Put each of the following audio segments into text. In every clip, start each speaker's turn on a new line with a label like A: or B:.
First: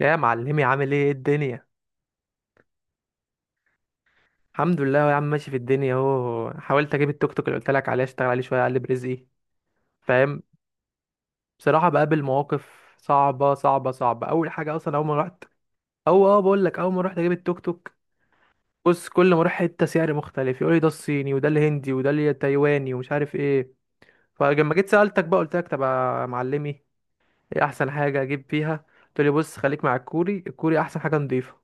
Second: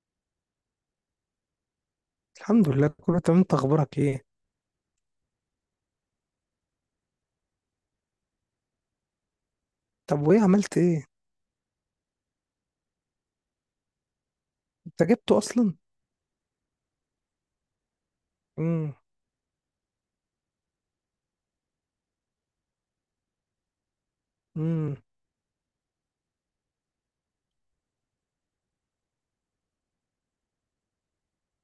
A: يا معلمي، عامل ايه؟ إيه الدنيا؟
B: الحمد لله، كله تمام. انت اخبارك ايه؟
A: الحمد لله يا عم، ماشي في الدنيا اهو. حاولت اجيب التوك توك اللي قلت لك عليه، اشتغل عليه شويه اقلب رزقي،
B: طب وايه
A: فاهم.
B: عملت ايه؟
A: بصراحه بقابل مواقف صعبه صعبه صعبه. اول حاجه اصلا
B: انت
A: اول ما
B: جبته
A: رحت.
B: اصلا؟
A: او اه بقول لك اول ما رحت اجيب التوك توك،
B: امم.
A: بص كل ما اروح حته سعر مختلف، يقول لي ده الصيني وده الهندي وده التايواني ومش عارف ايه. فلما جيت
B: امم.
A: سالتك بقى، قلت لك طب يا معلمي ايه احسن حاجه اجيب فيها؟ قلت لي بص، خليك مع الكوري، الكوري احسن حاجه، نضيفه.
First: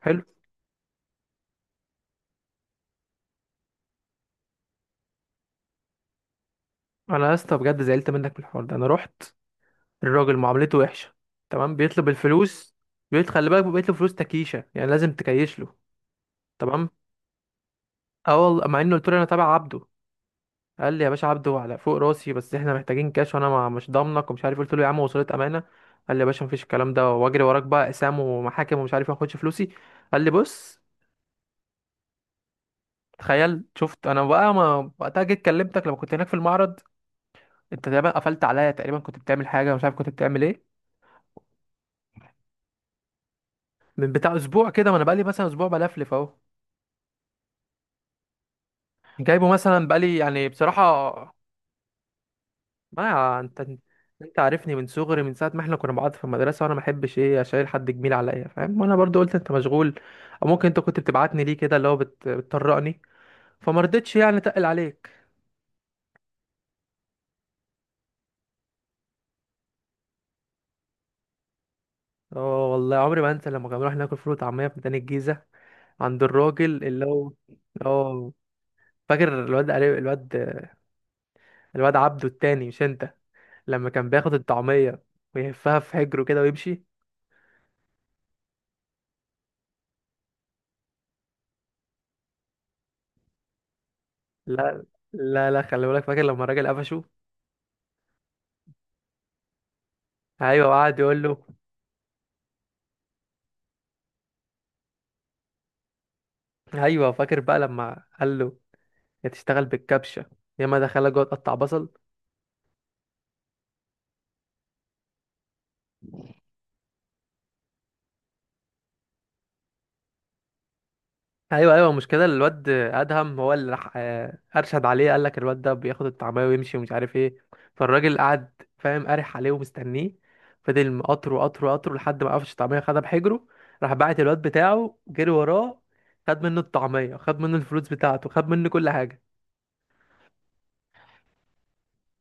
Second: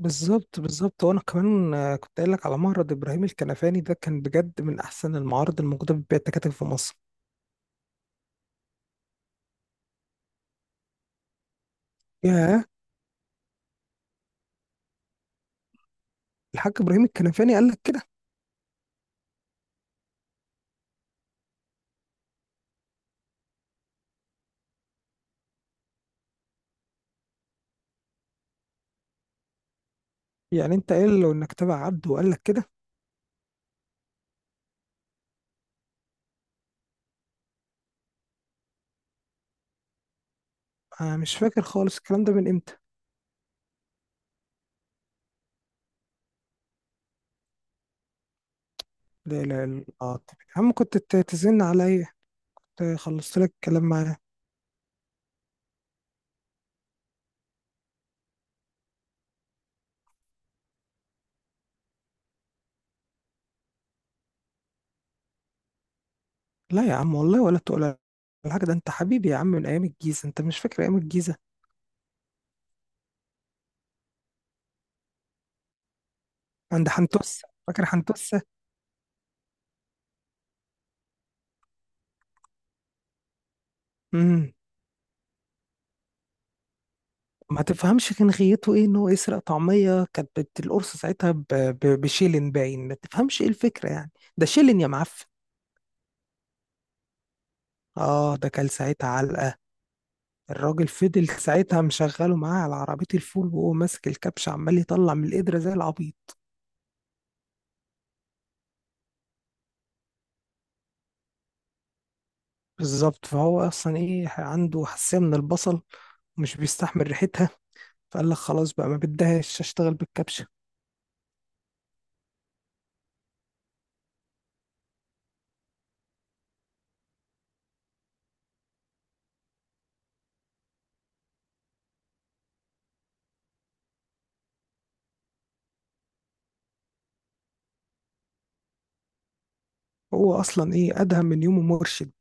A: حلو.
B: بالظبط، وانا كمان كنت قايل لك على معرض ابراهيم الكنفاني. ده كان بجد من احسن المعارض الموجوده بتبيع التكاتك في مصر.
A: انا يا اسطى بجد زعلت منك من الحوار ده. انا رحت، الراجل معاملته وحشه. تمام، بيطلب
B: ياه.
A: الفلوس، بيطلب خلي بالك، بيطلب فلوس تكيشه، يعني لازم تكيش له.
B: الحاج
A: تمام.
B: ابراهيم الكنفاني قال لك كده؟
A: اه والله، مع انه قلت له انا تابع عبده، قال لي يا باشا عبده على فوق راسي، بس احنا محتاجين كاش، وانا مش ضامنك ومش عارف. قلت له يا عم وصلت امانه. قال لي يا باشا مفيش الكلام ده، واجري وراك بقى اقسام ومحاكم ومش عارف. ما اخدش فلوسي. قال لي
B: يعني
A: بص.
B: انت قايل له انك تبع عبده وقال لك كده؟
A: تخيل، شفت انا بقى. ما وقتها جيت كلمتك لما كنت هناك في المعرض، انت تقريبا قفلت عليا، تقريبا كنت بتعمل حاجه، مش عارف كنت بتعمل ايه.
B: انا مش فاكر خالص الكلام ده من امتى.
A: من بتاع اسبوع كده، ما انا بقالي مثلا اسبوع بلفلف اهو،
B: لا،
A: جايبه
B: لا، لا،
A: مثلا
B: اه،
A: بقالي،
B: طب
A: يعني
B: يا عم، كنت
A: بصراحة.
B: تزن عليا. كنت خلصت
A: ما
B: لك
A: انت،
B: الكلام معاه.
A: انت عارفني من صغري، من ساعة ما احنا كنا مع بعض في المدرسة، وانا ما احبش ايه، اشيل حد جميل عليا فاهم، وانا برضو قلت انت مشغول، او ممكن انت كنت بتبعتني ليه كده اللي هو بتطرقني، فما رضيتش يعني اتقل عليك.
B: لا يا عم والله، ولا تقول. الحاجة ده، انت حبيبي يا عم، من ايام الجيزة. انت مش فاكر ايام الجيزة؟
A: اه والله عمري ما انسى لما كنا بنروح ناكل فول وطعمية في ميدان الجيزة، عند الراجل
B: عند
A: اللي هو.
B: حنتوسة، فاكر
A: اه،
B: حنتوسة؟
A: فاكر الواد الواد، الواد عبده التاني مش انت، لما كان بياخد
B: امم.
A: الطعمية ويهفها في حجره كده ويمشي.
B: ما تفهمش كان غيته ايه ان هو يسرق طعمية، كانت القرص ساعتها بشيلن، باين ما تفهمش ايه الفكرة يعني. ده شيلن
A: لا
B: يا معفن.
A: لا لا، خلي بالك، فاكر لما الراجل قفشه؟
B: اه، ده كان ساعتها علقة.
A: ايوه،
B: الراجل
A: وقعد يقول
B: فضل
A: له.
B: ساعتها مشغله معاه على عربية الفول، وهو ماسك الكبش عمال يطلع من القدرة زي العبيط.
A: ايوه، فاكر بقى لما قال له يا تشتغل بالكبشه، يا ما دخلها جوه تقطع بصل.
B: بالظبط، فهو اصلا ايه عنده حساسية من البصل، ومش بيستحمل ريحتها، فقال لك خلاص بقى ما بدهاش اشتغل بالكبشة.
A: ايوه ايوه، مش كده، الواد ادهم هو اللي راح ارشد عليه، قال لك الواد ده بياخد الطعميه ويمشي ومش عارف ايه. فالراجل قعد فاهم قارح عليه ومستنيه، فضل مقطره قطره قطره لحد ما قفش الطعميه خدها بحجره، راح بعت الواد بتاعه جري وراه، خد منه الطعميه، خد منه الفلوس بتاعته، خد منه كل حاجه.
B: هو اصلا ايه ادهم من يومه مرشد.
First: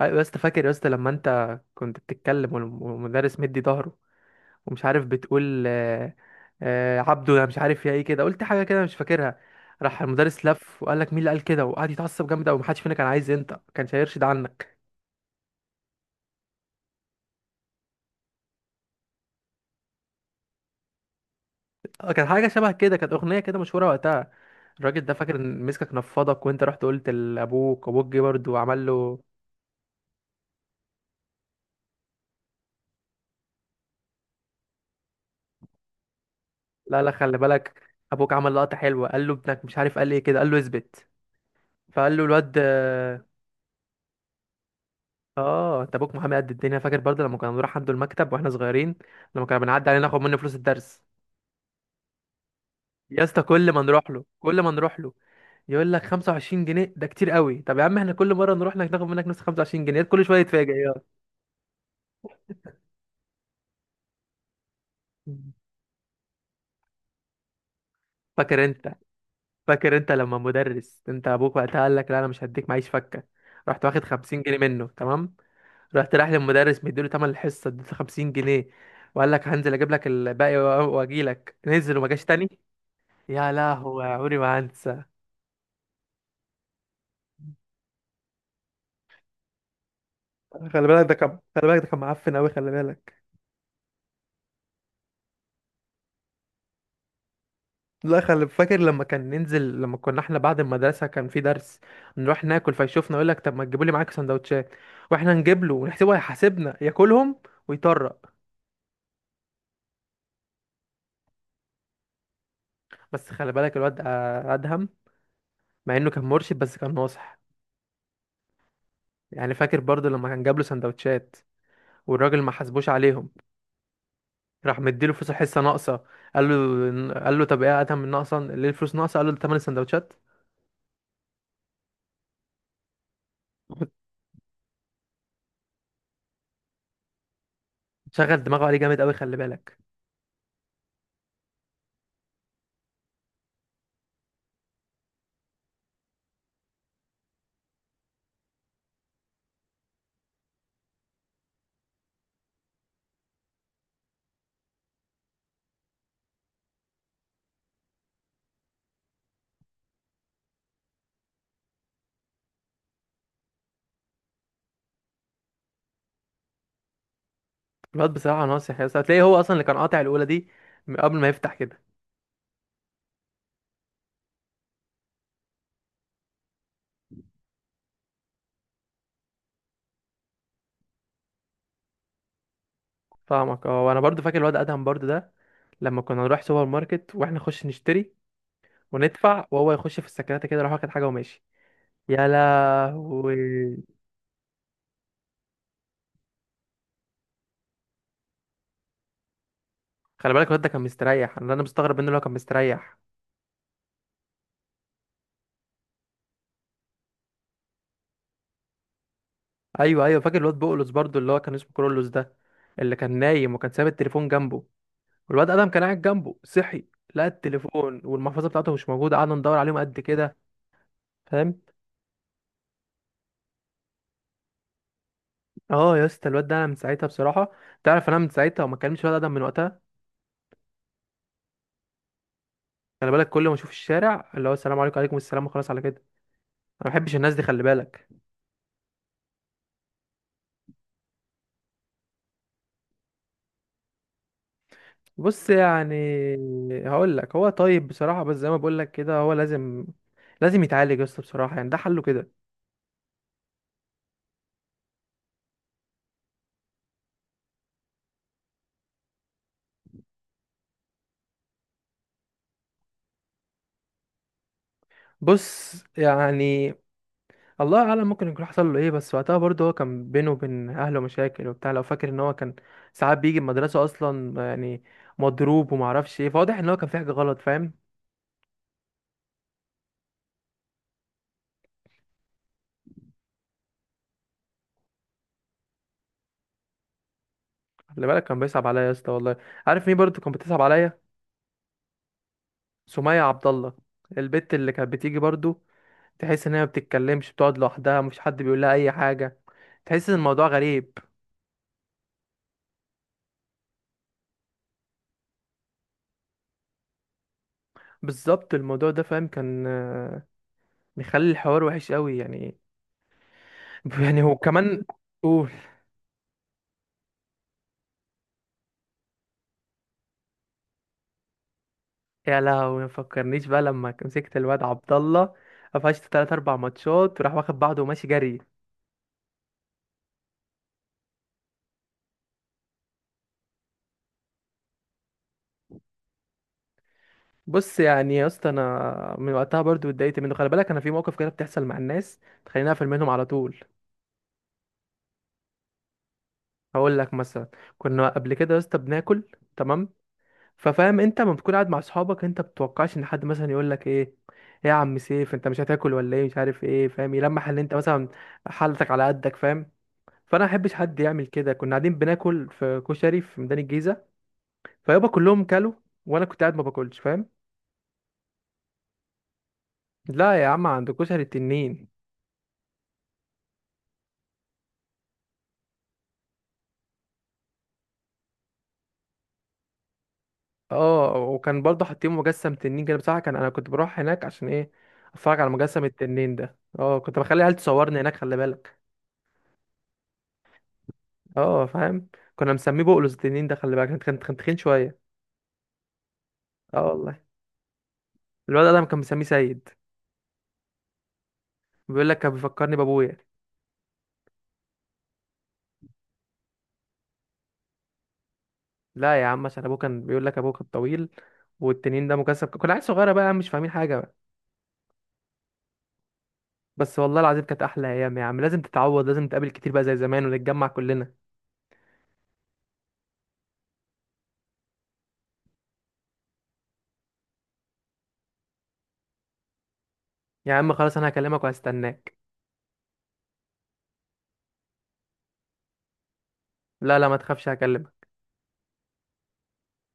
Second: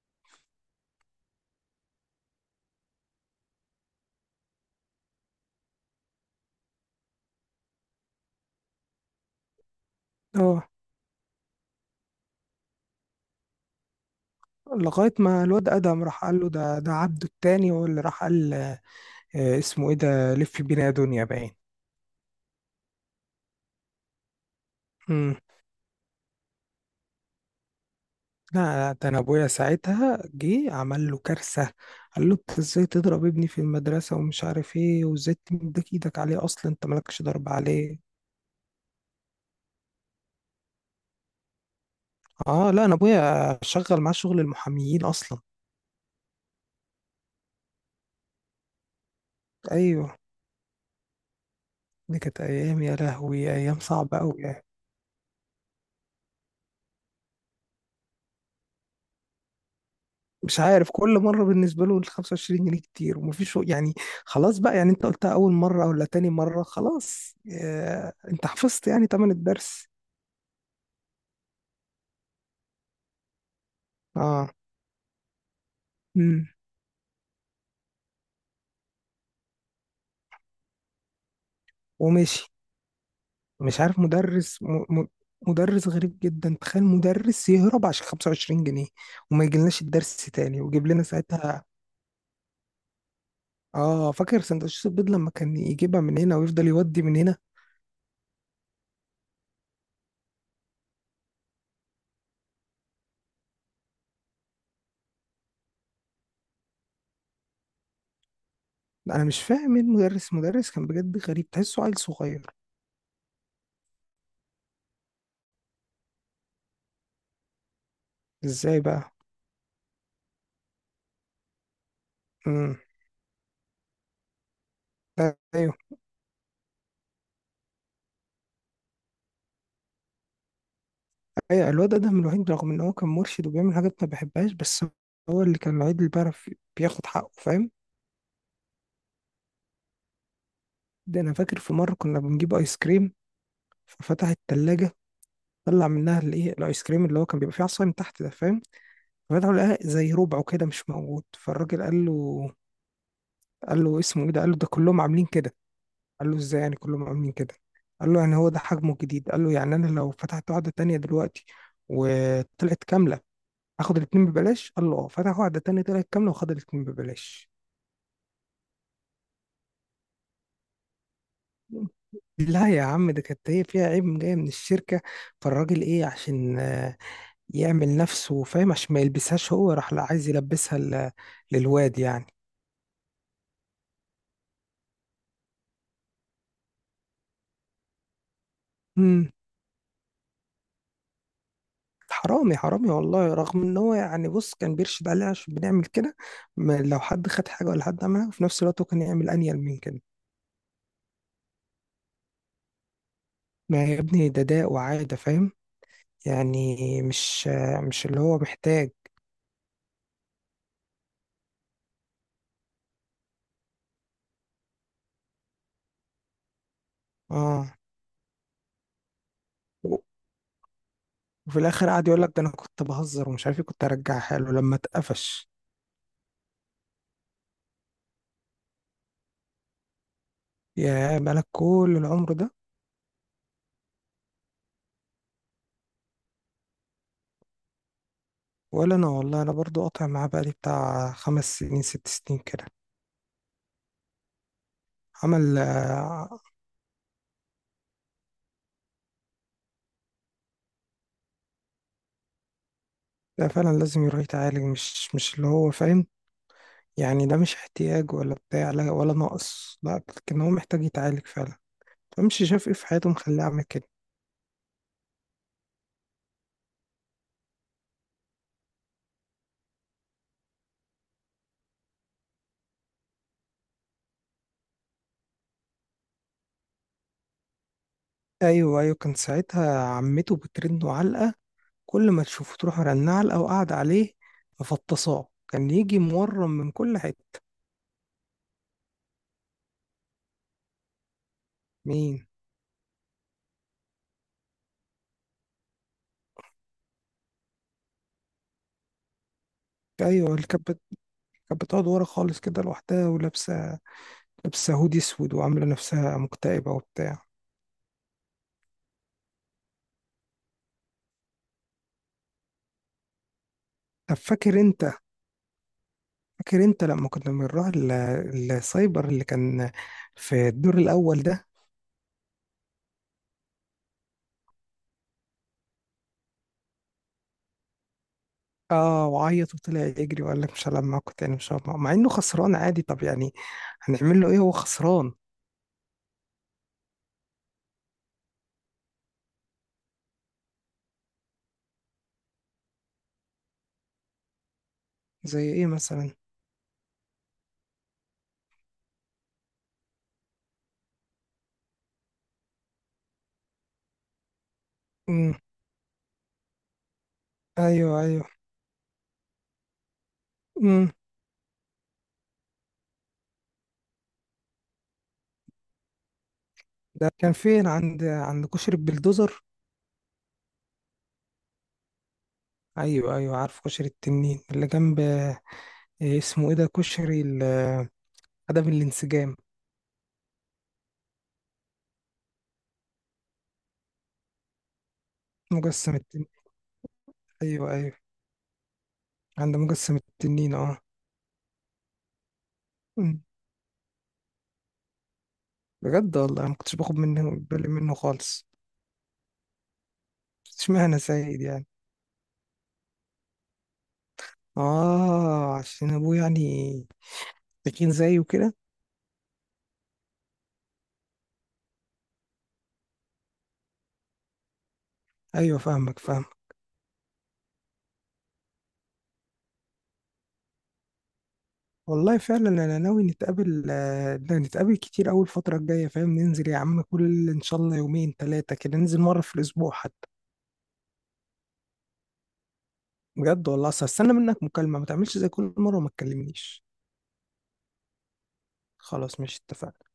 A: ايوه يا اسطى، فاكر يا اسطى لما انت كنت بتتكلم والمدرس مدي ظهره، ومش عارف بتقول عبده، انا مش عارف يا ايه كده، قلت حاجه كده مش فاكرها، راح المدرس
B: اه.
A: لف وقال لك مين اللي قال كده؟ وقعد يتعصب جامد قوي، محدش فينا كان عايز، انت ما كانش هيرشد عنك.
B: لغاية ما الواد أدهم راح قال له ده عبده التاني، هو اللي راح قال. اسمه إيه ده؟ لف بينا يا دنيا باين.
A: آه، كان حاجه شبه كده، كانت اغنيه كده مشهوره وقتها. الراجل ده فاكر
B: مم.
A: ان مسكك نفضك، وانت رحت قلت لابوك، ابوك جه برضه وعمل
B: لا، ده أنا
A: له.
B: أبويا ساعتها جه عمل له كارثة. قال له: أنت إزاي تضرب ابني في المدرسة ومش عارف إيه، وإزاي تمدك إيدك عليه أصلا، أنت
A: لا لا،
B: مالكش
A: خلي
B: ضرب
A: بالك،
B: عليه.
A: ابوك عمل لقطه حلوه، قال له ابنك مش عارف قال ايه كده، قال له اثبت، فقال له الواد
B: آه، لا، أنا
A: آه.
B: أبويا شغل معاه شغل المحاميين أصلا.
A: انت ابوك محامي قد الدنيا، فاكر برضه لما كنا بنروح عنده المكتب واحنا صغيرين، لما كنا بنعدي عليه
B: أيوه.
A: ناخد منه فلوس الدرس.
B: دي كانت أيام، يا
A: يا اسطى،
B: لهوي،
A: كل
B: أيام
A: ما نروح
B: صعبة
A: له
B: أوي
A: كل
B: يعني.
A: ما نروح له يقول لك 25 جنيه ده كتير قوي. طب يا عم احنا كل مره نروح لك ناخد منك نفس 25 جنيه، كل شويه
B: مش
A: يتفاجئ.
B: عارف
A: يا
B: كل مره بالنسبه له ال 25 جنيه كتير، ومفيش يعني. خلاص بقى، يعني انت قلتها اول مره ولا تاني مره. خلاص انت
A: فاكر
B: حفظت
A: انت
B: يعني تمن الدرس.
A: فاكر انت لما مدرس، انت ابوك وقتها قال لك لا انا مش هديك، معيش فكه، رحت واخد 50
B: اه.
A: جنيه منه تمام، رحت رايح
B: امم.
A: للمدرس مديله تمن الحصه، اديته 50 جنيه، وقال لك هنزل اجيب لك الباقي واجي لك، نزل وما جاش
B: وماشي.
A: تاني. يا
B: مش عارف،
A: لهوي عمري
B: مدرس
A: ما
B: م
A: هنسى.
B: م مدرس غريب جدا. تخيل مدرس يهرب عشان 25 جنيه، وما يجيلناش الدرس تاني،
A: خلي
B: ويجيب لنا
A: بالك ده كان،
B: ساعتها.
A: خلي بالك ده كان معفن قوي، خلي بالك.
B: اه، فاكر سندوتشات البيض لما كان يجيبها من هنا ويفضل يودي من هنا.
A: لا خلي فاكر لما كان ننزل، لما كنا احنا بعد المدرسة كان في درس، نروح ناكل فيشوفنا، يقول لك طب ما تجيبوا لي معاك سندوتشات، واحنا نجيب له ونحسبه هيحاسبنا، ياكلهم ويطرق.
B: انا مش فاهم ايه مدرس كان بجد غريب، تحسه عيل صغير.
A: بس خلي بالك، الواد ادهم، مع انه كان مرشد بس كان ناصح،
B: ازاي بقى؟
A: يعني فاكر برضو لما كان جاب له سندوتشات والراجل ما
B: امم.
A: حاسبوش عليهم، راح مديله فلوس حصة
B: ايوه،
A: ناقصة، قال له، قال له طب ايه يا ادهم الناقصة ليه، الفلوس ناقصة؟ قال له ده تمن السندوتشات.
B: ايوه، الواد ادهم الوحيد رغم ان هو كان مرشد وبيعمل حاجات ما بحبهاش، بس هو اللي كان الوحيد اللي بيعرف بياخد حقه، فاهم.
A: شغل دماغه عليه جامد قوي، خلي بالك.
B: ده انا فاكر في مره كنا بنجيب ايس كريم، ففتح التلاجة. طلع منها الايس كريم اللي هو كان بيبقى فيه عصاية من تحت ده، فاهم. ففتحوا لقاها زي ربعه كده مش موجود. فالراجل قال له، قال له: اسمه ايه ده؟ قال له: ده كلهم عاملين كده. قال له: ازاي يعني كلهم عاملين كده؟ قال له: يعني هو ده حجمه الجديد. قال له: يعني انا لو فتحت واحده تانية دلوقتي وطلعت كامله، اخد الاتنين ببلاش؟ قال له: اه. فتح واحده تانية طلعت كامله وخد الاتنين ببلاش.
A: الواد بصراحة ناصح يا اسطى، هتلاقيه هو أصلا اللي كان قاطع الأولى دي من قبل ما يفتح كده.
B: لا يا عم، ده كانت هي فيها عيب جاي من الشركة. فالراجل ايه عشان يعمل نفسه فاهم، عشان ما يلبسهاش هو، راح لا عايز يلبسها للواد يعني.
A: فاهمك. اه، وأنا برضو فاكر الواد أدهم برضو ده، لما كنا نروح سوبر ماركت وإحنا نخش نشتري
B: امم.
A: وندفع، وهو يخش في السكرات كده، يروح واخد حاجة وماشي. يا
B: حرامي، حرامي والله، رغم ان
A: لهوي.
B: هو يعني، بص، كان بيرشد عليها عشان بنعمل كده. لو حد خد حاجة ولا حد عملها في نفس الوقت، هو كان يعمل انيل من كده.
A: خلي بالك الواد ده كان مستريح، أنا مستغرب منه، اللي هو كان مستريح.
B: ما يا ابني ده داء وعادة، فاهم يعني. مش اللي هو محتاج.
A: أيوه أيوه، فاكر الواد بقولوس برضو، اللي هو كان اسمه كرولوس ده، اللي كان نايم وكان ساب التليفون جنبه، والواد أدهم كان قاعد جنبه، صحي لقى
B: اه.
A: التليفون والمحفظة بتاعته مش موجودة، قعدنا ندور عليهم قد كده،
B: وفي
A: فاهم.
B: الاخر قعد يقول لك: ده انا كنت بهزر ومش عارف ايه، كنت ارجعها له لما اتقفش.
A: اه يا اسطى، الواد ده انا من ساعتها بصراحه، تعرف انا من ساعتها وما كلمتش ولا ادم من وقتها.
B: يا، بقالك كل العمر ده!
A: خلي بالك كل ما اشوف الشارع، اللي هو السلام عليكم وعليكم السلام وخلاص، على كده. انا ما بحبش الناس دي، خلي بالك.
B: ولا انا والله، انا برضو قاطع معاه بقالي بتاع 5 سنين 6 سنين كده.
A: بص
B: عمل
A: يعني،
B: آه،
A: هقول لك هو طيب بصراحه، بس زي ما بقول لك كده، هو لازم لازم يتعالج يا اسطى بصراحه، يعني ده حله كده.
B: ده فعلا لازم يروح يتعالج، مش اللي هو فاهم يعني. ده مش احتياج ولا بتاع، لا، ولا نقص، لا، لكن هو محتاج يتعالج فعلا. فمش شاف ايه في حياته مخليه عمل كده.
A: بص يعني، الله اعلم ممكن يكون حصل له ايه، بس وقتها برضه هو كان بينه وبين اهله مشاكل وبتاع، لو فاكر ان هو كان ساعات بيجي المدرسه اصلا يعني مضروب، ومعرفش ايه، فواضح ان هو كان في حاجه غلط، فاهم.
B: ايوه، ايوه، كان ساعتها عمته بترنه علقه. كل ما تشوفه تروح مرنه علقه وقاعده عليه. مفطصاه، كان يجي مورم من كل حته.
A: خلي بالك كان بيصعب عليا يا اسطى والله. عارف مين برضو كان بتصعب عليا؟
B: مين؟
A: سمية عبد الله، البت اللي كانت بتيجي برضو، تحس ان هي ما بتتكلمش، بتقعد لوحدها، مفيش حد بيقول لها اي حاجه، تحس ان
B: ايوه.
A: الموضوع غريب.
B: كانت بتقعد ورا خالص كده لوحدها، ولابسه هودي اسود، وعامله نفسها مكتئبه وبتاع.
A: بالظبط، الموضوع ده فاهم كان مخلي الحوار وحش قوي يعني.
B: طب
A: يعني هو
B: فاكر
A: كمان.
B: انت،
A: قول.
B: فاكر انت لما كنا بنروح السايبر اللي كان في الدور الاول ده؟
A: يا لهوي، ما فكرنيش بقى لما مسكت الواد عبد الله، قفشت تلات اربع ماتشات، وراح واخد بعضه وماشي جري.
B: اه، وعيط وطلع يجري وقال لك: مش هلعب معاكم تاني، مش هلعب معاكم. مع انه خسران عادي، طب يعني هنعمل له ايه؟ هو خسران.
A: بص يعني يا اسطى، انا من وقتها برضو اتضايقت منه، خلي بالك انا في موقف كده بتحصل مع الناس تخليني اقفل منهم على طول.
B: زي ايه مثلا؟
A: هقول لك مثلا. كنا قبل كده يا اسطى بناكل، تمام، ففاهم انت لما بتكون قاعد مع اصحابك انت بتتوقعش ان حد مثلا يقول لك ايه، ايه يا عم
B: امم.
A: سيف انت مش هتاكل ولا ايه، مش عارف ايه فاهم، يلمح ان انت
B: ايوه،
A: مثلا
B: ايوه.
A: حالتك على قدك، فاهم. فانا ما احبش
B: امم.
A: حد يعمل كده. كنا قاعدين بناكل في كشري في ميدان الجيزه. فيابا كلهم كلوا، وانا كنت قاعد ما باكلش،
B: ده
A: فاهم.
B: كان فين؟ عند كشري البلدوزر؟
A: لا يا عم، عند كشري التنين.
B: ايوه، ايوه، عارف كشري التنين اللي جنب اسمه ايه ده، كشري عدم الانسجام.
A: اه، وكان برضه حاطين مجسم تنين كده، بصراحه كان، انا كنت بروح هناك عشان ايه، اتفرج على مجسم
B: مجسم التنين.
A: التنين ده، اه كنت بخلي عيال
B: ايوه، ايوه،
A: تصورني هناك، خلي بالك.
B: عند مجسم التنين، اه.
A: اه فاهم. كنا مسميه بقلوز
B: أمم.
A: التنين ده، خلي بالك كان تخين شويه.
B: بجد والله، أنا ما كنتش
A: اه
B: باخد
A: والله.
B: منه بالي منه خالص.
A: الولد ده كان مسميه سيد،
B: اشمعنى سيد يعني؟
A: بيقول لك كان بيفكرني بابويا.
B: اه، عشان ابوه يعني، تخين زيه كده.
A: لا يا عم، عشان ابوه، كان بيقول لك ابوه كان طويل، والتنين ده مجسم، كنا عيال صغيره بقى مش فاهمين حاجه بقى.
B: ايوه، فاهمك فاهمك.
A: بس والله العظيم كانت احلى ايام يا عم، لازم تتعوض، لازم نتقابل كتير بقى زي زمان ونتجمع كلنا.
B: والله فعلا انا ناوي نتقابل كتير اول الفتره الجايه، فاهم. ننزل يا عم، كل ان شاء الله يومين 3 كده، ننزل مره في الاسبوع حتى.
A: يا عم خلاص، انا هكلمك وهستناك.
B: بجد والله، اصل هستنى منك مكالمه، ما تعملش زي كل مره وما تكلمنيش.
A: لا لا ما تخافش، هكلمك.
B: خلاص، مش اتفقنا؟